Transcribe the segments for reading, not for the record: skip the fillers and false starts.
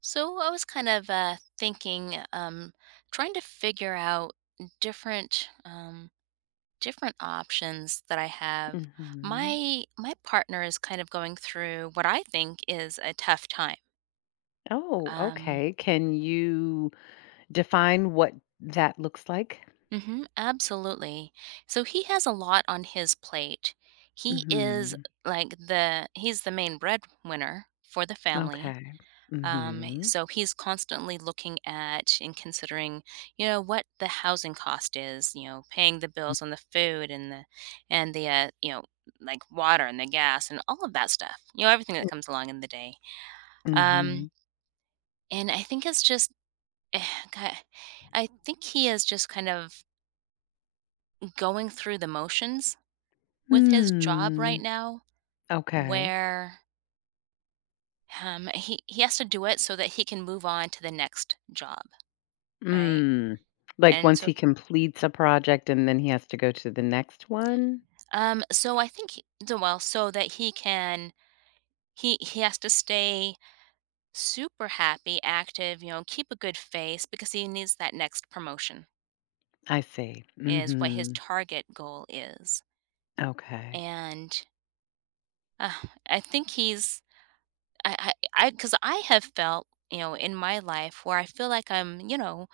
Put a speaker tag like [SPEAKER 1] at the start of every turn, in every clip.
[SPEAKER 1] So I was kind of thinking, trying to figure out different different options that I have.
[SPEAKER 2] hmm
[SPEAKER 1] My partner is kind of going through what I think is a tough time.
[SPEAKER 2] Oh,
[SPEAKER 1] Um,
[SPEAKER 2] okay. Can you define what that looks like?
[SPEAKER 1] hmm, absolutely. So he has a lot on his plate. He is
[SPEAKER 2] Hmm.
[SPEAKER 1] like the he's the main breadwinner for the family.
[SPEAKER 2] Okay.
[SPEAKER 1] Um,
[SPEAKER 2] Hmm.
[SPEAKER 1] so he's constantly looking at and considering, what the housing cost is, paying the bills on the food and the like water and the gas and all of that stuff. Everything that comes along in the day.
[SPEAKER 2] Hmm.
[SPEAKER 1] Um, and I think it's just eh, God, I think he is just kind of going through the motions with his job right
[SPEAKER 2] Mm.
[SPEAKER 1] now,
[SPEAKER 2] Okay.
[SPEAKER 1] where he has to do it so that he can move on to the next job, right?
[SPEAKER 2] Mm. Like
[SPEAKER 1] And
[SPEAKER 2] once
[SPEAKER 1] so
[SPEAKER 2] he completes a project and then he has to go to the next one?
[SPEAKER 1] I think he d well, so that he can he has to stay super happy, active, keep a good face because he needs that next promotion
[SPEAKER 2] I see.
[SPEAKER 1] is what his
[SPEAKER 2] Hmm.
[SPEAKER 1] target goal is.
[SPEAKER 2] Okay.
[SPEAKER 1] And, uh, I think he's I because I have felt, in my life where I feel like I'm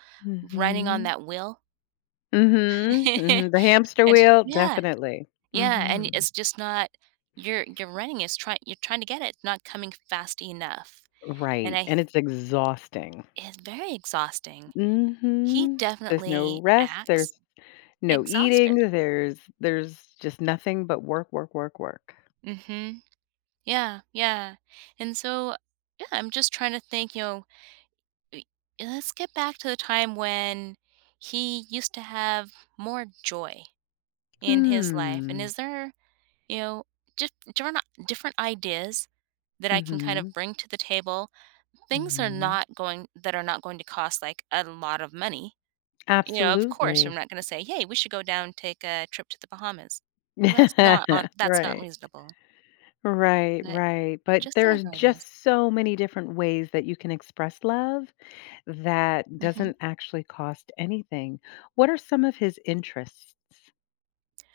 [SPEAKER 1] running on
[SPEAKER 2] Hmm.
[SPEAKER 1] that wheel.
[SPEAKER 2] Hmm. Hmm. The hamster
[SPEAKER 1] And
[SPEAKER 2] wheel,
[SPEAKER 1] yeah,
[SPEAKER 2] definitely.
[SPEAKER 1] yeah, and
[SPEAKER 2] Hmm.
[SPEAKER 1] it's just not you're running, it's trying you're trying to get it, it's not coming fast enough. And
[SPEAKER 2] Right.
[SPEAKER 1] I
[SPEAKER 2] And it's exhausting.
[SPEAKER 1] It's very exhausting. He
[SPEAKER 2] Mhm. There's no
[SPEAKER 1] definitely
[SPEAKER 2] rest,
[SPEAKER 1] acts
[SPEAKER 2] there's no
[SPEAKER 1] exhausted.
[SPEAKER 2] eating, there's just nothing but work, work, work, work.
[SPEAKER 1] Mhm. Yeah, yeah. And so, yeah, I'm just trying to think, you know, e let's get back to the time when he used to have more joy in his life, and
[SPEAKER 2] Hmm.
[SPEAKER 1] is there, you know, just different ideas that I can kind of
[SPEAKER 2] Mhm.
[SPEAKER 1] bring to the table, things are
[SPEAKER 2] Mhm.
[SPEAKER 1] not going that are not going to cost, like, a lot of money. You know, of course, I'm
[SPEAKER 2] Absolutely.
[SPEAKER 1] not gonna say, "Hey, we should go down, take a trip to the Bahamas." Well, that's not
[SPEAKER 2] Right.
[SPEAKER 1] reasonable,
[SPEAKER 2] Right,
[SPEAKER 1] but
[SPEAKER 2] right, but
[SPEAKER 1] just some
[SPEAKER 2] there's
[SPEAKER 1] other ideas.
[SPEAKER 2] just so many different ways that you can express love that
[SPEAKER 1] Mhm.
[SPEAKER 2] doesn't actually cost anything. What are some of his interests?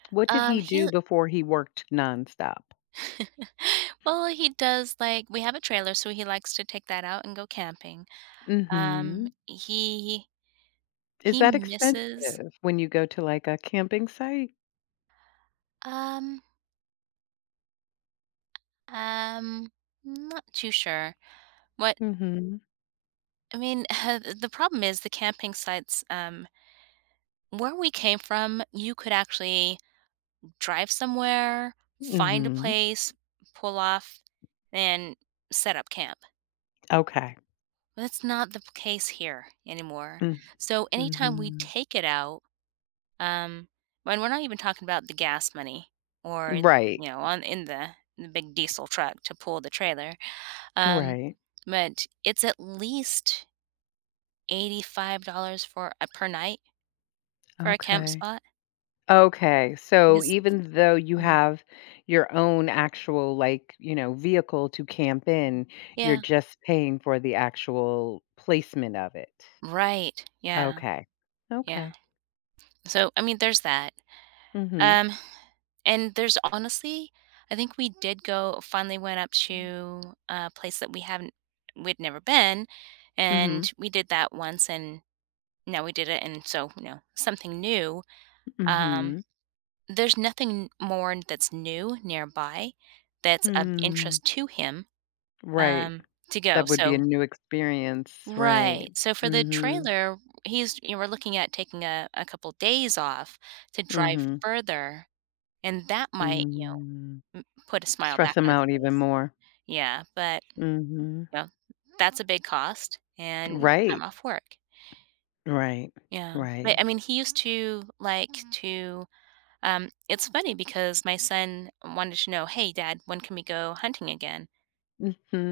[SPEAKER 2] What did he
[SPEAKER 1] He
[SPEAKER 2] do before he worked nonstop?
[SPEAKER 1] well, he does like we have a trailer, so he likes to take that out and go camping.
[SPEAKER 2] Mm.
[SPEAKER 1] Um,
[SPEAKER 2] Mhm.
[SPEAKER 1] he
[SPEAKER 2] Is
[SPEAKER 1] he
[SPEAKER 2] that
[SPEAKER 1] misses,
[SPEAKER 2] expensive when you go to, like, a camping site?
[SPEAKER 1] um um, not too sure what.
[SPEAKER 2] Mhm.
[SPEAKER 1] I mean, the problem is the camping sites, where we came from, you could actually drive somewhere, find a
[SPEAKER 2] Mhm.
[SPEAKER 1] place, pull off, and set up camp.
[SPEAKER 2] Okay.
[SPEAKER 1] But that's not the case here anymore.
[SPEAKER 2] Mm.
[SPEAKER 1] So anytime we
[SPEAKER 2] Mhm.
[SPEAKER 1] take it out, um, and we're not even talking about the gas money or
[SPEAKER 2] Right.
[SPEAKER 1] on in the big diesel truck to pull the trailer, um,
[SPEAKER 2] Right.
[SPEAKER 1] but it's at least $85 for a per night for a camp
[SPEAKER 2] Okay.
[SPEAKER 1] spot.
[SPEAKER 2] Okay, so
[SPEAKER 1] Because,
[SPEAKER 2] even though you
[SPEAKER 1] mm,
[SPEAKER 2] have your own actual, like, you know, vehicle to camp in, you're
[SPEAKER 1] yeah,
[SPEAKER 2] just paying for the actual placement of it.
[SPEAKER 1] right, yeah,
[SPEAKER 2] Okay.
[SPEAKER 1] yeah.
[SPEAKER 2] Okay.
[SPEAKER 1] So I mean, there's that.
[SPEAKER 2] Mhm.
[SPEAKER 1] Um, And there's honestly I think we did go finally went up to a place that we'd never been,
[SPEAKER 2] Mhm.
[SPEAKER 1] and we did that once, and now we did it, and so, you know, something new. Um,
[SPEAKER 2] Mhm.
[SPEAKER 1] there's nothing more that's new nearby that's of
[SPEAKER 2] Hmm.
[SPEAKER 1] interest to him,
[SPEAKER 2] Right.
[SPEAKER 1] um, to go,
[SPEAKER 2] That would be a
[SPEAKER 1] so
[SPEAKER 2] new experience, right.
[SPEAKER 1] right, so for the
[SPEAKER 2] Mhm.
[SPEAKER 1] trailer, he's you know, we're looking at taking a couple days off to drive
[SPEAKER 2] Mhm.
[SPEAKER 1] further, and that might, you know
[SPEAKER 2] Mm.
[SPEAKER 1] M put a smile back
[SPEAKER 2] Them
[SPEAKER 1] on his
[SPEAKER 2] out even
[SPEAKER 1] face.
[SPEAKER 2] more.
[SPEAKER 1] Yeah, but,
[SPEAKER 2] Mhm.
[SPEAKER 1] you know, that's a big cost and time
[SPEAKER 2] Right.
[SPEAKER 1] off work.
[SPEAKER 2] Right.
[SPEAKER 1] Yeah,
[SPEAKER 2] Right.
[SPEAKER 1] but, I mean, he used to like to, it's funny because my son wanted to know, "Hey, dad, when can we go hunting again?"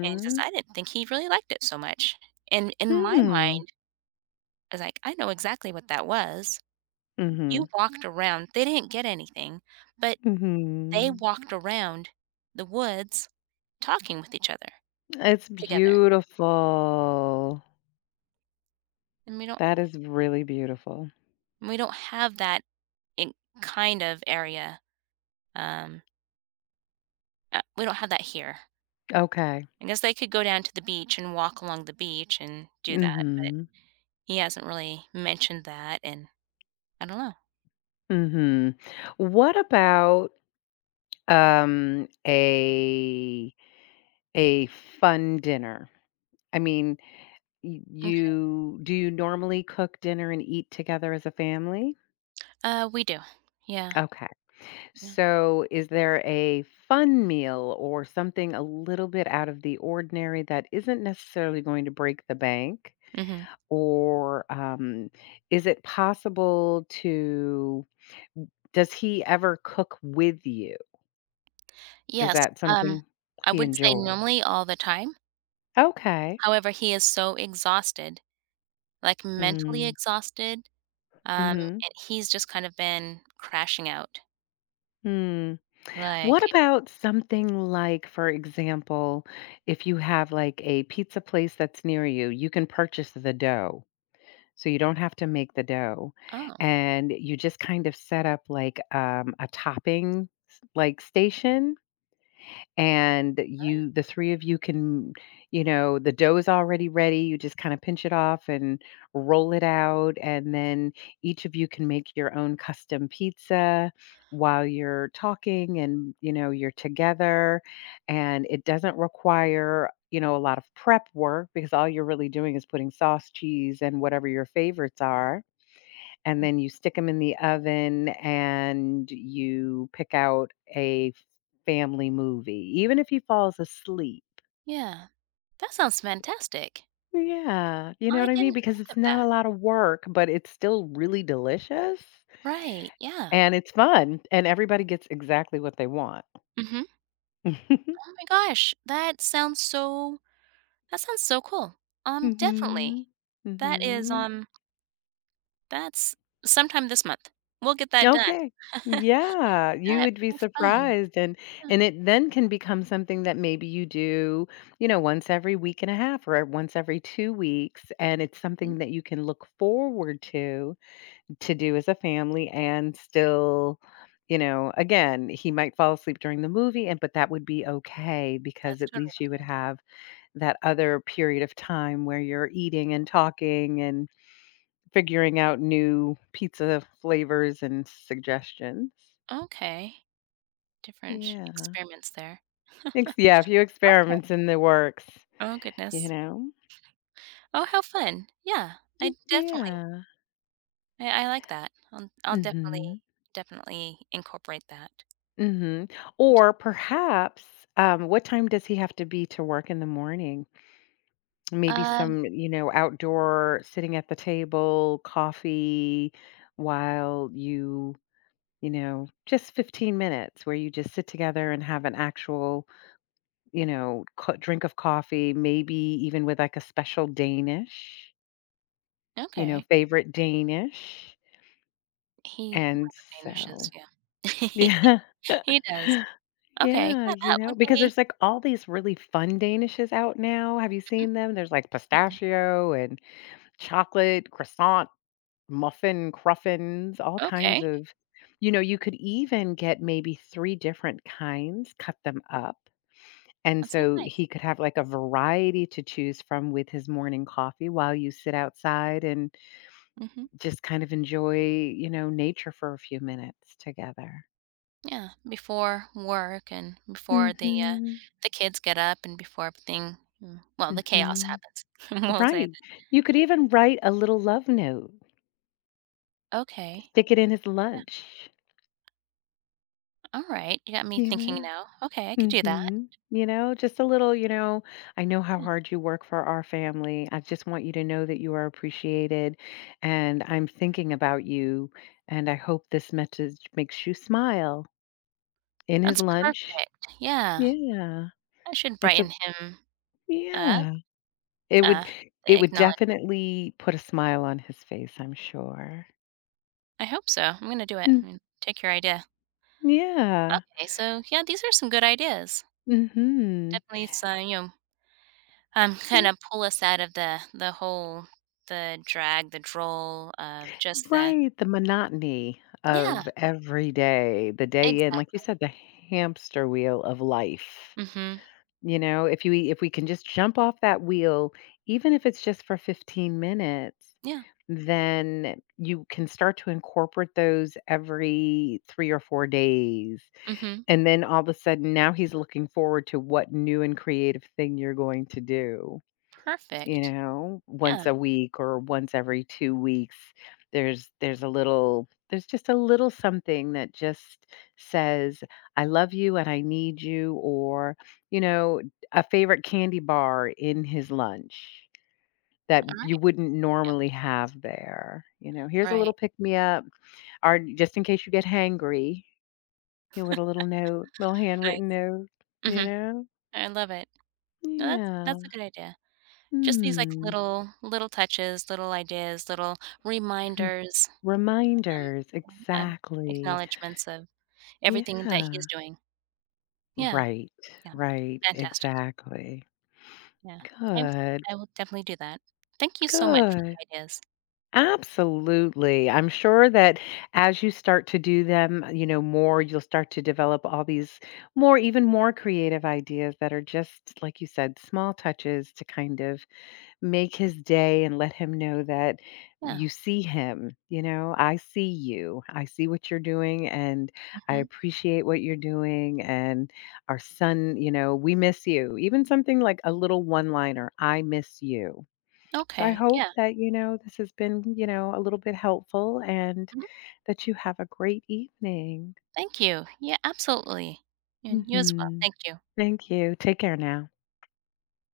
[SPEAKER 1] And he says, "I didn't think he really liked it so much." And in my
[SPEAKER 2] Mm.
[SPEAKER 1] mind, I was like, "I know exactly what that was. You
[SPEAKER 2] Mhm.
[SPEAKER 1] walked around" they didn't get anything, but they
[SPEAKER 2] Mhm.
[SPEAKER 1] walked around the woods talking with each other
[SPEAKER 2] It's
[SPEAKER 1] together,
[SPEAKER 2] beautiful.
[SPEAKER 1] and
[SPEAKER 2] That is really beautiful.
[SPEAKER 1] we don't have that in mm kind of area. Um, we don't have that here.
[SPEAKER 2] Okay.
[SPEAKER 1] I guess they could go down to the beach and walk along the beach and do that, but
[SPEAKER 2] Mhm.
[SPEAKER 1] he hasn't really mentioned that, and I don't know.
[SPEAKER 2] Mhm. What about, um, a a fun dinner? I mean, Y
[SPEAKER 1] Okay.
[SPEAKER 2] you do you normally cook dinner and eat together as a family?
[SPEAKER 1] We do. Yeah.
[SPEAKER 2] Okay.
[SPEAKER 1] Yeah.
[SPEAKER 2] So is there a fun meal or something a little bit out of the ordinary that isn't necessarily going to break the bank?
[SPEAKER 1] Mhm.
[SPEAKER 2] Or, is it possible to does he ever cook with you? Is
[SPEAKER 1] Yes.
[SPEAKER 2] that
[SPEAKER 1] Um,
[SPEAKER 2] something
[SPEAKER 1] I
[SPEAKER 2] he
[SPEAKER 1] would say
[SPEAKER 2] enjoys?
[SPEAKER 1] normally all the time.
[SPEAKER 2] Okay.
[SPEAKER 1] However, he is so exhausted, like mentally
[SPEAKER 2] Mm.
[SPEAKER 1] exhausted,
[SPEAKER 2] Mhm.
[SPEAKER 1] and he's just kind of been crashing out.
[SPEAKER 2] Hmm.
[SPEAKER 1] Like,
[SPEAKER 2] What about something like, for example, if you have like a pizza place that's near you, you can purchase the dough. So you don't have to make the dough.
[SPEAKER 1] oh,
[SPEAKER 2] And you just kind of set up like, a topping like station, and
[SPEAKER 1] really?
[SPEAKER 2] you the three of you can, you know, the dough is already ready, you just kind of pinch it off and roll it out, and then each of you can make your own custom pizza while you're talking, and you know, you're together, and it doesn't require, you know, a lot of prep work, because all you're really doing is putting sauce, cheese, and whatever your favorites are, and then you stick them in the oven and you pick out a family movie, even if he falls asleep.
[SPEAKER 1] Yeah. That sounds fantastic.
[SPEAKER 2] Yeah, you know
[SPEAKER 1] I
[SPEAKER 2] what I mean?
[SPEAKER 1] didn't
[SPEAKER 2] Because
[SPEAKER 1] think
[SPEAKER 2] it's
[SPEAKER 1] of
[SPEAKER 2] not a
[SPEAKER 1] that.
[SPEAKER 2] lot of work, but it's still really delicious,
[SPEAKER 1] Right, yeah.
[SPEAKER 2] and it's fun, and everybody gets exactly what they want.
[SPEAKER 1] Mhm. Oh my gosh, that sounds so cool. Definitely.
[SPEAKER 2] Mhm.
[SPEAKER 1] That is,
[SPEAKER 2] Mhm.
[SPEAKER 1] that's sometime this month. We'll get that done.
[SPEAKER 2] Okay.
[SPEAKER 1] That'd
[SPEAKER 2] Yeah, you would be
[SPEAKER 1] be fun.
[SPEAKER 2] surprised, and
[SPEAKER 1] Yeah,
[SPEAKER 2] it then can become something that maybe you do, you know, once every week and a half or once every 2 weeks, and it's
[SPEAKER 1] mhm,
[SPEAKER 2] something that you can look forward to do as a family, and still, you know, again, he might fall asleep during the movie, and but that would be okay because
[SPEAKER 1] that's
[SPEAKER 2] at least
[SPEAKER 1] totally
[SPEAKER 2] you would have that other period of time where you're eating and talking and figuring out new pizza flavors and suggestions.
[SPEAKER 1] okay, different
[SPEAKER 2] Yeah.
[SPEAKER 1] experiments there.
[SPEAKER 2] Ex yeah, a few experiments
[SPEAKER 1] Okay.
[SPEAKER 2] in the works,
[SPEAKER 1] Oh
[SPEAKER 2] you
[SPEAKER 1] goodness.
[SPEAKER 2] know?
[SPEAKER 1] Oh, how fun. Yeah, I definitely
[SPEAKER 2] Yeah.
[SPEAKER 1] I like that. I'll definitely,
[SPEAKER 2] Mhm.
[SPEAKER 1] definitely incorporate that.
[SPEAKER 2] Mhm. Or perhaps, what time does he have to be to work in the morning? Maybe
[SPEAKER 1] Um,
[SPEAKER 2] some, you know, outdoor sitting at the table, coffee, while you know, just 15 minutes where you just sit together and have an actual, you know, co drink of coffee, maybe even with, like, a special Danish, you know,
[SPEAKER 1] okay.
[SPEAKER 2] favorite Danish,
[SPEAKER 1] He
[SPEAKER 2] and
[SPEAKER 1] likes
[SPEAKER 2] so.
[SPEAKER 1] Danish, yeah.
[SPEAKER 2] Yeah.
[SPEAKER 1] He does. Okay,
[SPEAKER 2] Yeah,
[SPEAKER 1] yeah,
[SPEAKER 2] you
[SPEAKER 1] that
[SPEAKER 2] know,
[SPEAKER 1] would
[SPEAKER 2] because
[SPEAKER 1] be
[SPEAKER 2] there's, like, all these really fun Danishes out now, have you
[SPEAKER 1] mhm,
[SPEAKER 2] seen them? There's, like,
[SPEAKER 1] mhm.
[SPEAKER 2] pistachio and chocolate, croissant, muffin, cruffins, all kinds
[SPEAKER 1] Okay,
[SPEAKER 2] of, you know, you could even get maybe 3 different kinds, cut them up. And
[SPEAKER 1] that sounds
[SPEAKER 2] so
[SPEAKER 1] nice.
[SPEAKER 2] he could have like a variety to choose from with his morning coffee while you sit outside and
[SPEAKER 1] Mhm,
[SPEAKER 2] just kind of enjoy, you know, nature for a few minutes together.
[SPEAKER 1] yeah, before work and before
[SPEAKER 2] Mhm.
[SPEAKER 1] the kids get up and before everything mm, well, the chaos
[SPEAKER 2] Mhm.
[SPEAKER 1] happens. We'll say
[SPEAKER 2] Right.
[SPEAKER 1] that.
[SPEAKER 2] You could even write a little love note,
[SPEAKER 1] Okay,
[SPEAKER 2] stick it in his
[SPEAKER 1] yeah,
[SPEAKER 2] lunch,
[SPEAKER 1] alright, you got me
[SPEAKER 2] you
[SPEAKER 1] thinking
[SPEAKER 2] know?
[SPEAKER 1] now. Okay, I could do that.
[SPEAKER 2] Mhm. You know, just a little, you know, I know how hard you work for our family. I just want you to know that you are appreciated, and I'm thinking about you. And I hope this message makes you smile in his
[SPEAKER 1] That's
[SPEAKER 2] lunch.
[SPEAKER 1] perfect, yeah.
[SPEAKER 2] Yeah.
[SPEAKER 1] I should
[SPEAKER 2] It's a,
[SPEAKER 1] brighten him up,
[SPEAKER 2] yeah. It would,
[SPEAKER 1] uh, they
[SPEAKER 2] it would
[SPEAKER 1] acknowledge
[SPEAKER 2] definitely put a smile on his face, I'm sure.
[SPEAKER 1] I hope so, I'm gonna do it,
[SPEAKER 2] Mm,
[SPEAKER 1] I'm take your idea.
[SPEAKER 2] yeah.
[SPEAKER 1] Okay, so, yeah, these are some good ideas.
[SPEAKER 2] Mm hmm.
[SPEAKER 1] Definitely some, you know kinda pull us out of the whole the drag, the droll of just the
[SPEAKER 2] Right, the monotony
[SPEAKER 1] yeah,
[SPEAKER 2] of every day, the day in, like you
[SPEAKER 1] exactly.
[SPEAKER 2] said, the hamster wheel of life.
[SPEAKER 1] Mhm.
[SPEAKER 2] You know, if you e, if we can just jump off that wheel, even if it's just for 15 minutes,
[SPEAKER 1] Yeah.
[SPEAKER 2] then you can start to incorporate those every 3 or 4 days.
[SPEAKER 1] Mhm.
[SPEAKER 2] And then all of a sudden now he's looking forward to what new and creative thing you're going to do. You
[SPEAKER 1] Perfect.
[SPEAKER 2] know,
[SPEAKER 1] Yeah,
[SPEAKER 2] once a week or once every 2 weeks, there's a little, there's just a little something that just says, "I love you and I need you," or, you know, a favorite candy bar in his lunch that you
[SPEAKER 1] alright.
[SPEAKER 2] wouldn't
[SPEAKER 1] Yeah.
[SPEAKER 2] normally have there. You know, "Here's a
[SPEAKER 1] Right.
[SPEAKER 2] little pick me up," or just in case you get hangry, you know, with a little note, little
[SPEAKER 1] Nice.
[SPEAKER 2] handwritten note, you
[SPEAKER 1] Mhm.
[SPEAKER 2] know?
[SPEAKER 1] I love it. No,
[SPEAKER 2] Yeah.
[SPEAKER 1] that's a good idea. Just these, like,
[SPEAKER 2] Mm.
[SPEAKER 1] little little touches, little ideas, little reminders, um,
[SPEAKER 2] Reminders,
[SPEAKER 1] um,
[SPEAKER 2] exactly.
[SPEAKER 1] acknowledgments of
[SPEAKER 2] Yeah.
[SPEAKER 1] everything that he's doing. Yeah,
[SPEAKER 2] Right,
[SPEAKER 1] yeah.
[SPEAKER 2] right,
[SPEAKER 1] Fantastic.
[SPEAKER 2] exactly.
[SPEAKER 1] Yeah. I
[SPEAKER 2] Good,
[SPEAKER 1] I will definitely do that. Thank you so much for
[SPEAKER 2] good.
[SPEAKER 1] the ideas.
[SPEAKER 2] Absolutely. I'm sure that as you start to do them, you know, more, you'll start to develop all these more even more creative ideas that are just, like you said, small touches to kind of make his day and let him know that
[SPEAKER 1] Yeah.
[SPEAKER 2] you see him, you know, "I see you. I see what you're doing, and I
[SPEAKER 1] Mhm.
[SPEAKER 2] appreciate what you're doing, and our son, you know, we miss you." Even something like a little one-liner, "I miss you." So I
[SPEAKER 1] Okay.
[SPEAKER 2] hope
[SPEAKER 1] Yeah.
[SPEAKER 2] that, you know, this has been, you know, a little bit helpful, and
[SPEAKER 1] Mhm.
[SPEAKER 2] that you have a great evening.
[SPEAKER 1] Thank you. Yeah, absolutely. And you as well.
[SPEAKER 2] Mhm.
[SPEAKER 1] Thank you.
[SPEAKER 2] Thank you. Take care now.